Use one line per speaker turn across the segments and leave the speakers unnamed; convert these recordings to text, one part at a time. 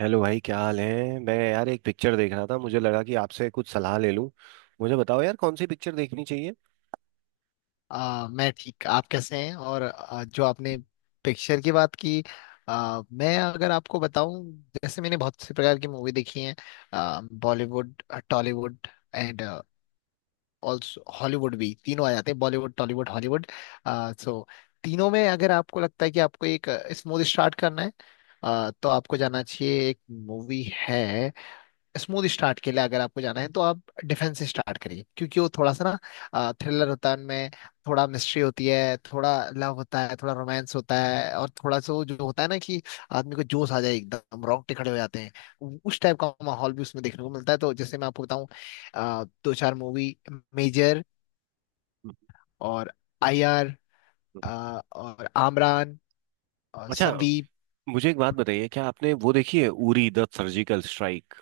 Hello भाई, क्या हाल है। मैं यार एक पिक्चर देख रहा था, मुझे लगा कि आपसे कुछ सलाह ले लूं। मुझे बताओ यार, कौन सी पिक्चर देखनी चाहिए।
मैं ठीक। आप कैसे हैं? और जो आपने पिक्चर की बात की। मैं अगर आपको बताऊं, जैसे मैंने बहुत से प्रकार की मूवी देखी हैं। Bollywood, Tollywood and also Hollywood भी, तीनों आ जाते हैं। Bollywood, Tollywood, Hollywood. सो तीनों में अगर आपको लगता है कि आपको एक स्मूथ स्टार्ट करना है, तो आपको जाना चाहिए, एक मूवी है। स्मूथ स्टार्ट के लिए अगर आपको जाना है तो आप डिफेंस से स्टार्ट करिए, क्योंकि वो थोड़ा सा ना थ्रिलर होता है उनमें, थोड़ा मिस्ट्री होती है, थोड़ा लव होता है, थोड़ा रोमांस होता है, और थोड़ा सा वो जो होता है ना कि आदमी को जोश आ जाए, एकदम रोंगटे खड़े हो जाते हैं। उस टाइप का माहौल भी उसमें देखने को मिलता है। तो जैसे मैं आपको बताऊं, दो चार मूवी: मेजर,
हम्म।
और आईआर, और आमरान, और
अच्छा,
संदीप।
मुझे एक बात बताइए, क्या आपने वो देखी है, उरी द सर्जिकल स्ट्राइक।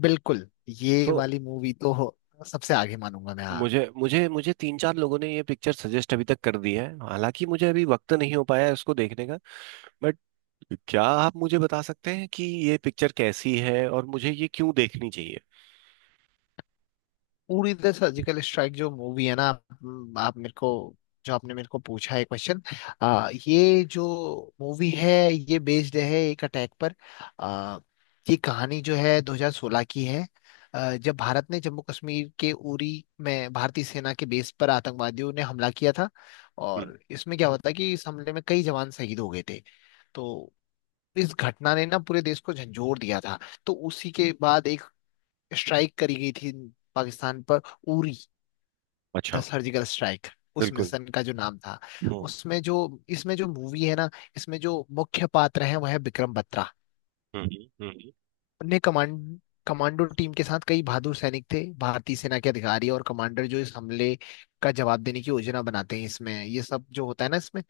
बिल्कुल, ये
तो
वाली मूवी तो सबसे आगे मानूंगा मैं, हाँ।
मुझे मुझे मुझे तीन चार लोगों ने ये पिक्चर सजेस्ट अभी तक कर दी है, हालांकि मुझे अभी वक्त नहीं हो पाया है इसको देखने का। बट क्या आप मुझे बता सकते हैं कि ये पिक्चर कैसी है और मुझे ये क्यों देखनी चाहिए।
पूरी द सर्जिकल स्ट्राइक जो मूवी है ना, आप मेरे को, जो आपने मेरे को पूछा है क्वेश्चन, ये जो मूवी है ये बेस्ड है एक अटैक पर। आ, ये कहानी जो है 2016 की है। जब भारत ने जम्मू कश्मीर के उरी में भारतीय सेना के बेस पर आतंकवादियों ने हमला किया था,
हम्म।
और इसमें क्या होता है कि इस हमले में कई जवान शहीद हो गए थे। तो इस घटना ने ना पूरे देश को झंझोर दिया था। तो उसी के बाद एक स्ट्राइक करी गई थी पाकिस्तान पर। उरी था
अच्छा।
सर्जिकल स्ट्राइक, उस
बिल्कुल।
मिशन का जो नाम था।
हम्म।
उसमें जो इसमें जो मूवी है ना, इसमें जो मुख्य पात्र है वह है विक्रम बत्रा।
हम्म। हम्म।
ने कमांड कमांडो टीम के साथ कई बहादुर सैनिक थे, भारतीय सेना के अधिकारी और कमांडर, जो इस हमले का जवाब देने की योजना बनाते हैं। इसमें ये सब जो होता है ना इसमें,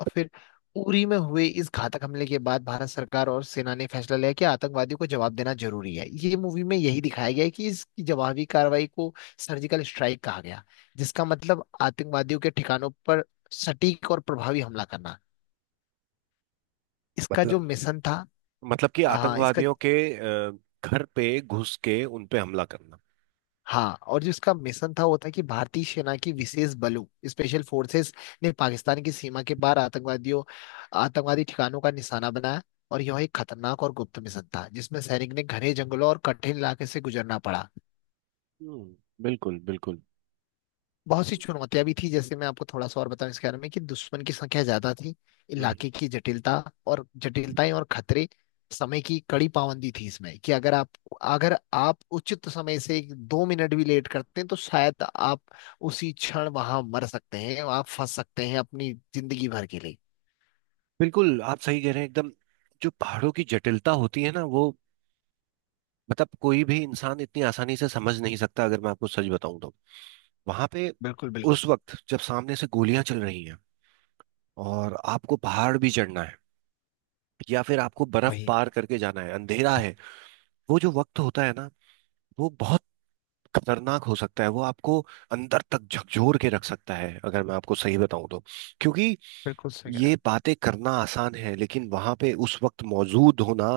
और फिर उरी में हुए इस घातक हमले के बाद भारत सरकार और सेना ने फैसला लिया कि आतंकवादियों को जवाब देना जरूरी है। ये मूवी में यही दिखाया गया है कि इसकी जवाबी कार्रवाई को सर्जिकल स्ट्राइक कहा गया, जिसका मतलब आतंकवादियों के ठिकानों पर सटीक और प्रभावी हमला करना। इसका
हम्म।
जो मिशन था।
मतलब कि
हाँ, इसका।
आतंकवादियों के अ, घर पे घुस के उन पे हमला करना।
हाँ, और जिसका मिशन था वो था कि भारतीय सेना की विशेष बलों, स्पेशल फोर्सेस, ने पाकिस्तान की सीमा के पार आतंकवादियों आतंकवादी ठिकानों का निशाना बनाया। और यह एक खतरनाक और गुप्त मिशन था, जिसमें सैनिक ने घने जंगलों और कठिन इलाके से गुजरना पड़ा।
हम्म। बिल्कुल बिल्कुल।
बहुत सी चुनौतियां भी थी, जैसे मैं आपको थोड़ा सा और बताऊं इसके बारे में कि दुश्मन की संख्या ज्यादा थी,
हम्म।
इलाके की जटिलता और जटिलताएं और खतरे, समय की कड़ी पाबंदी थी इसमें कि अगर आप उचित समय से एक- दो मिनट भी लेट करते हैं तो शायद आप उसी क्षण वहां मर सकते हैं, आप फंस सकते हैं अपनी जिंदगी भर के लिए।
बिल्कुल आप सही कह रहे हैं एकदम। जो पहाड़ों की जटिलता होती है ना, वो मतलब कोई भी इंसान इतनी आसानी से समझ नहीं सकता, अगर मैं आपको सच बताऊं तो। वहां पे
बिल्कुल, बिल्कुल,
उस वक्त जब सामने से गोलियां चल रही हैं, और आपको पहाड़ भी चढ़ना है, या फिर आपको बर्फ पार करके जाना है, अंधेरा है। वो जो वक्त होता है ना, वो बहुत खतरनाक हो सकता है, वो आपको अंदर तक झकझोर के रख सकता है, अगर मैं आपको सही बताऊं तो। क्योंकि
बिल्कुल सही कह रहे
ये
हैं आप।
बातें करना आसान है, लेकिन वहां पे उस वक्त मौजूद होना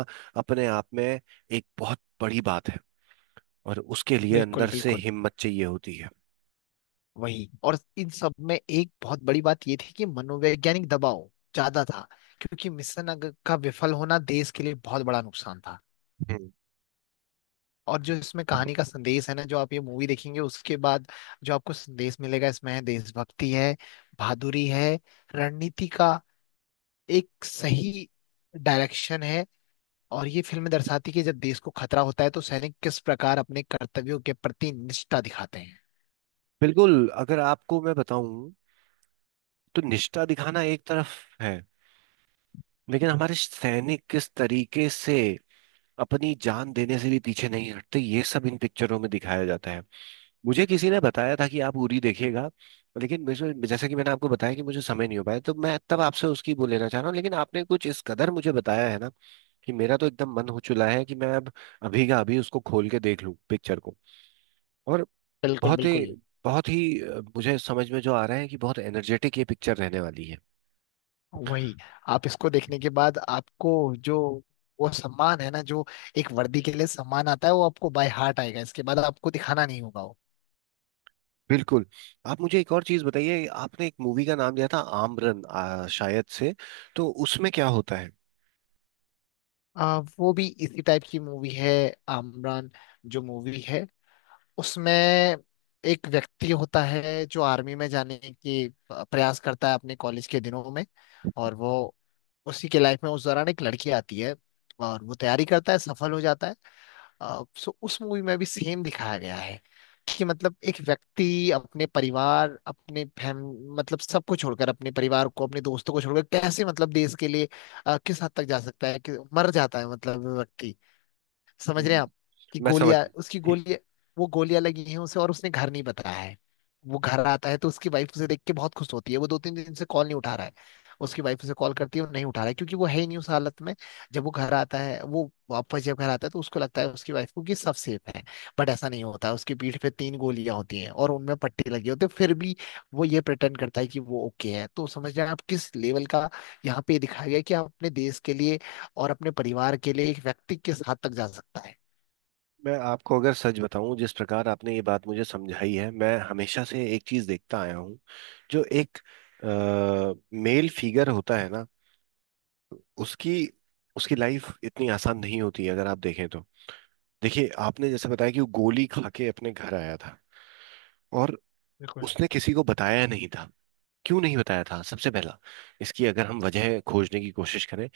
अपने आप में एक बहुत बड़ी बात है, और उसके लिए
बिल्कुल,
अंदर से
बिल्कुल।
हिम्मत चाहिए होती है।
वही, और इन सब में एक बहुत बड़ी बात ये थी कि मनोवैज्ञानिक दबाव ज्यादा था, क्योंकि मिशन का विफल होना देश के लिए बहुत बड़ा नुकसान था।
हम्म।
और जो इसमें कहानी का संदेश है ना, जो आप ये मूवी देखेंगे उसके बाद जो आपको संदेश मिलेगा, इसमें है देशभक्ति है, बहादुरी है, रणनीति का एक सही डायरेक्शन है। और ये फिल्म दर्शाती है कि जब देश को खतरा होता है तो सैनिक किस प्रकार अपने कर्तव्यों के प्रति निष्ठा दिखाते हैं।
बिल्कुल, अगर आपको मैं बताऊं, तो निष्ठा दिखाना एक तरफ है, लेकिन हमारे सैनिक किस तरीके से अपनी जान देने से भी पीछे नहीं हटते, ये सब इन पिक्चरों में दिखाया जाता है। मुझे किसी ने बताया था कि आप उरी देखिएगा, लेकिन मुझे, जैसा कि मैंने आपको बताया, कि मुझे समय नहीं हो पाया, तो मैं तब आपसे उसकी वो लेना चाह रहा हूँ। लेकिन आपने कुछ इस कदर मुझे बताया है ना, कि मेरा तो एकदम मन हो चुका है कि मैं अब अभी का अभी उसको खोल के देख लूँ पिक्चर को। और
बिल्कुल,
बहुत ही
बिल्कुल।
बहुत ही मुझे समझ में जो आ रहा है कि बहुत एनर्जेटिक ये पिक्चर रहने वाली है।
वही। आप इसको देखने के बाद आपको जो वो सम्मान है ना, जो एक वर्दी के लिए सम्मान आता है, वो आपको बाय हार्ट आएगा। इसके बाद आपको दिखाना नहीं होगा वो।
बिल्कुल। आप मुझे एक और चीज बताइए, आपने एक मूवी का नाम दिया था, आमरन, शायद से। तो उसमें क्या होता है।
वो भी इसी टाइप की मूवी है। आमरान जो मूवी है, उसमें एक व्यक्ति होता है जो आर्मी में जाने की प्रयास करता है अपने कॉलेज के दिनों में, और वो उसी के लाइफ में उस दौरान एक लड़की आती है, और वो तैयारी करता है, सफल हो जाता है। सो उस मूवी में भी सेम दिखाया गया है कि मतलब एक व्यक्ति अपने परिवार, अपने फैम, मतलब सबको छोड़कर, अपने परिवार को अपने दोस्तों को छोड़कर, कैसे मतलब देश के लिए किस हद तक जा सकता है कि मर जाता है मतलब वो व्यक्ति। समझ रहे हैं
हम्म।
आप? कि
मैं समझ।
गोलियां, उसकी गोलियां, वो गोलियां लगी हैं उसे और उसने घर नहीं बताया है। वो घर आता है तो उसकी वाइफ उसे देख के बहुत खुश होती है। वो दो तीन दिन से कॉल नहीं उठा रहा है, उसकी वाइफ उसे कॉल करती है, वो नहीं उठा रहा है क्योंकि वो है ही नहीं उस हालत में। जब वो घर आता है वो वापस जब घर आता है तो उसको लगता है उसकी वाइफ को कि सब सेफ है, बट ऐसा नहीं होता। उसकी पीठ पे तीन गोलियां होती हैं और उनमें पट्टे लगे होते हैं, फिर भी वो ये प्रिटेंड करता है कि वो ओके है। तो समझ रहे हैं आप, किस लेवल का यहाँ पे दिखाया गया है कि आप अपने देश के लिए और अपने परिवार के लिए एक व्यक्ति किस हद तक जा सकता है।
मैं आपको अगर सच बताऊं, जिस प्रकार आपने ये बात मुझे समझाई है, मैं हमेशा से एक चीज देखता आया हूं। जो एक मेल फिगर होता है ना, उसकी उसकी लाइफ इतनी आसान नहीं होती है, अगर आप देखें तो। देखिए, आपने जैसे बताया कि वो गोली खा के अपने घर आया था, और
बिल्कुल,
उसने किसी को बताया नहीं था। क्यों नहीं बताया था, सबसे पहला, इसकी अगर हम वजह खोजने की कोशिश करें।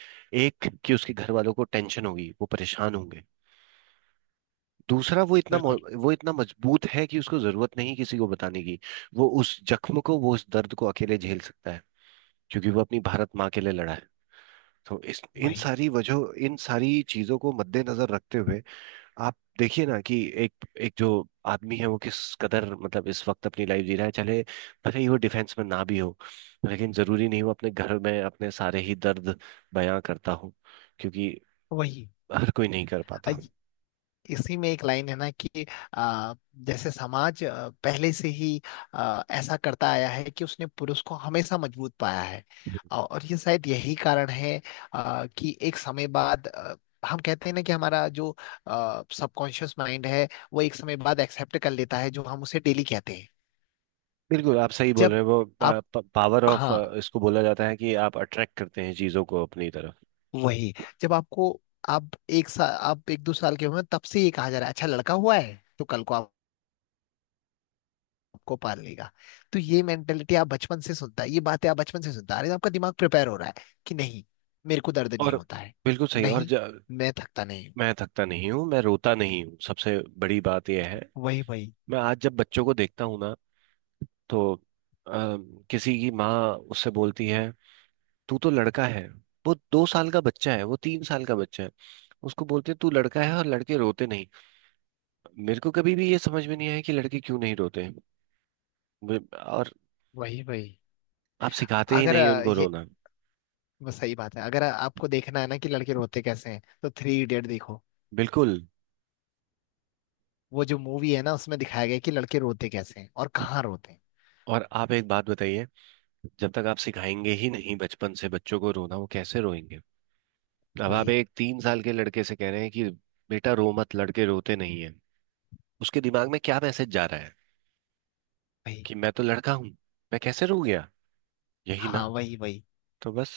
एक, कि उसके घर वालों को टेंशन होगी, वो परेशान होंगे। दूसरा,
बिल्कुल।
वो इतना मजबूत है कि उसको जरूरत नहीं किसी को बताने की। वो उस जख्म को, वो उस दर्द को अकेले झेल सकता है, क्योंकि वो अपनी भारत माँ के लिए लड़ा है। तो इस इन
वही,
सारी वजह, इन सारी चीजों को मद्देनजर रखते हुए, आप देखिए ना कि एक एक जो आदमी है, वो किस कदर मतलब इस वक्त अपनी लाइफ जी रहा है, चाहे भले ही वो डिफेंस में ना भी हो। लेकिन जरूरी नहीं वो अपने घर में अपने सारे ही दर्द बयां करता हो, क्योंकि
वही।
हर कोई नहीं कर
अ,
पाता।
इसी में एक लाइन है ना कि आ, जैसे समाज पहले से ही ऐसा करता आया है कि उसने पुरुष को हमेशा मजबूत पाया है। और ये शायद यही कारण है कि एक समय बाद हम कहते हैं ना कि हमारा जो सबकॉन्शियस माइंड है, वो एक समय बाद एक्सेप्ट कर लेता है जो हम उसे डेली कहते हैं।
बिल्कुल आप सही बोल
जब
रहे हैं। वो
आप,
पावर ऑफ,
हाँ,
इसको बोला जाता है कि आप अट्रैक्ट करते हैं चीज़ों को अपनी तरफ।
वही, जब आपको, आप एक साल, आप एक दो साल के हुए तब से ये कहा जा रहा है अच्छा लड़का हुआ है तो कल को आपको पाल लेगा। तो ये मेंटेलिटी आप बचपन से सुनता है, ये बातें आप बचपन से सुनता आ रहे हैं, आपका दिमाग प्रिपेयर हो रहा है कि नहीं, मेरे को दर्द नहीं
और
होता है,
बिल्कुल सही।
नहीं, मैं थकता नहीं हूँ।
मैं थकता नहीं हूँ, मैं रोता नहीं हूँ, सबसे बड़ी बात यह है।
वही, वही,
मैं आज जब बच्चों को देखता हूँ ना, तो अ, किसी की माँ उससे बोलती है, तू तो लड़का है। वो दो साल का बच्चा है, वो तीन साल का बच्चा है, उसको बोलते हैं तू लड़का है और लड़के रोते नहीं। मेरे को कभी भी ये समझ में नहीं आया कि लड़के क्यों नहीं रोते हैं। और
वही, वही।
आप सिखाते ही
अगर
नहीं उनको
ये
रोना।
वो सही बात है, अगर आपको देखना है ना कि लड़के रोते कैसे हैं तो थ्री इडियट देखो।
बिल्कुल।
वो जो मूवी है ना, उसमें दिखाया गया है कि लड़के रोते कैसे हैं और कहाँ रोते हैं।
और आप एक बात बताइए, जब तक आप सिखाएंगे ही नहीं बचपन से बच्चों को रोना, वो कैसे रोएंगे। अब आप
वही,
एक तीन साल के लड़के से कह रहे हैं कि बेटा रो मत, लड़के रोते नहीं है। उसके दिमाग में क्या मैसेज जा रहा है,
वही।
कि मैं तो लड़का हूँ, मैं कैसे रो गया, यही ना।
हाँ, वही, वही।
तो बस,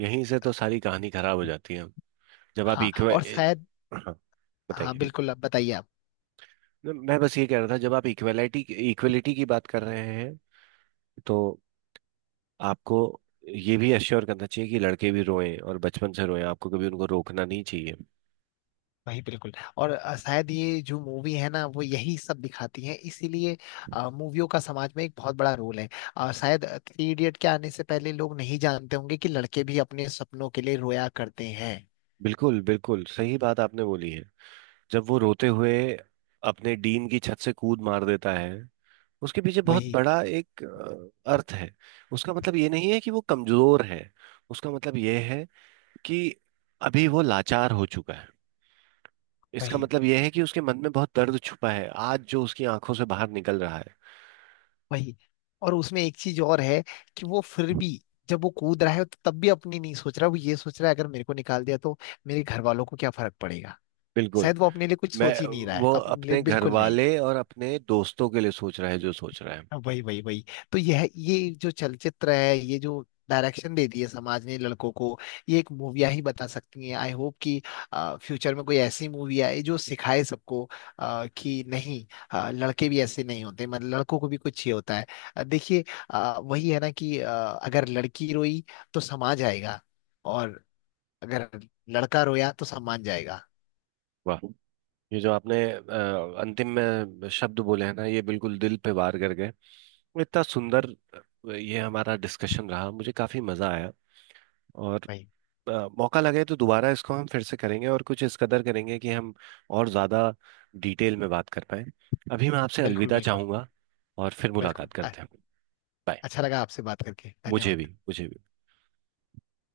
यहीं से तो सारी कहानी खराब हो जाती है। जब आप
हाँ,
इक्वे,
और शायद,
हाँ
हाँ,
बताइए।
बिल्कुल, अब बताइए आप।
मैं बस ये कह रहा था, जब आप इक्वेलिटी इक्वेलिटी की बात कर रहे हैं, तो आपको ये भी अश्योर करना चाहिए कि लड़के भी रोएं और बचपन से रोएं, आपको कभी उनको रोकना नहीं चाहिए।
वही, बिल्कुल। और शायद ये जो मूवी है ना, वो यही सब दिखाती है, इसीलिए मूवियों का समाज में एक बहुत बड़ा रोल है। शायद थ्री इडियट के आने से पहले लोग नहीं जानते होंगे कि लड़के भी अपने सपनों के लिए रोया करते हैं।
बिल्कुल बिल्कुल सही बात आपने बोली है। जब वो रोते हुए अपने डीन की छत से कूद मार देता है, उसके पीछे बहुत
वही,
बड़ा एक अर्थ है। उसका मतलब ये नहीं है कि वो कमजोर है, उसका मतलब ये है कि अभी वो लाचार हो चुका है। इसका
वही,
मतलब यह है कि उसके मन में बहुत दर्द छुपा है, आज जो उसकी आंखों से बाहर निकल रहा है।
वही। और उसमें एक चीज और है, कि वो फिर भी, जब वो कूद रहा है तो तब भी अपनी नहीं सोच रहा, वो ये सोच रहा है अगर मेरे को निकाल दिया तो मेरे घर वालों को क्या फर्क पड़ेगा।
बिल्कुल।
शायद वो अपने लिए कुछ
मैं,
सोच ही नहीं रहा है,
वो
अपने लिए
अपने घर
बिल्कुल।
वाले और अपने दोस्तों के लिए सोच रहा है, जो सोच रहा है।
हाँ, वही, वही, वही। तो यह ये जो चलचित्र है, ये जो डायरेक्शन दे दी है समाज ने लड़कों को, ये एक मूवियाँ ही बता सकती हैं। आई होप कि फ्यूचर में कोई ऐसी मूवी आए जो सिखाए सबको कि नहीं, लड़के भी ऐसे नहीं होते, मतलब लड़कों को भी कुछ ही होता है। देखिए, वही है ना कि अगर लड़की रोई तो समाज आएगा, और अगर लड़का रोया तो सम्मान जाएगा।
वाह, ये जो आपने अंतिम में शब्द बोले हैं ना, ये बिल्कुल दिल पे वार कर गए। इतना सुंदर। ये हमारा डिस्कशन रहा, मुझे काफी मजा आया। और
भाई,
अ, मौका लगे तो दोबारा इसको हम फिर से करेंगे, और कुछ इस कदर करेंगे कि हम और ज्यादा डिटेल में बात कर पाए। अभी मैं आपसे
बिल्कुल,
अलविदा
बिल्कुल,
चाहूंगा, और फिर
बिल्कुल।
मुलाकात करते हैं। बाय।
अच्छा लगा आपसे बात करके,
मुझे
धन्यवाद।
भी मुझे भी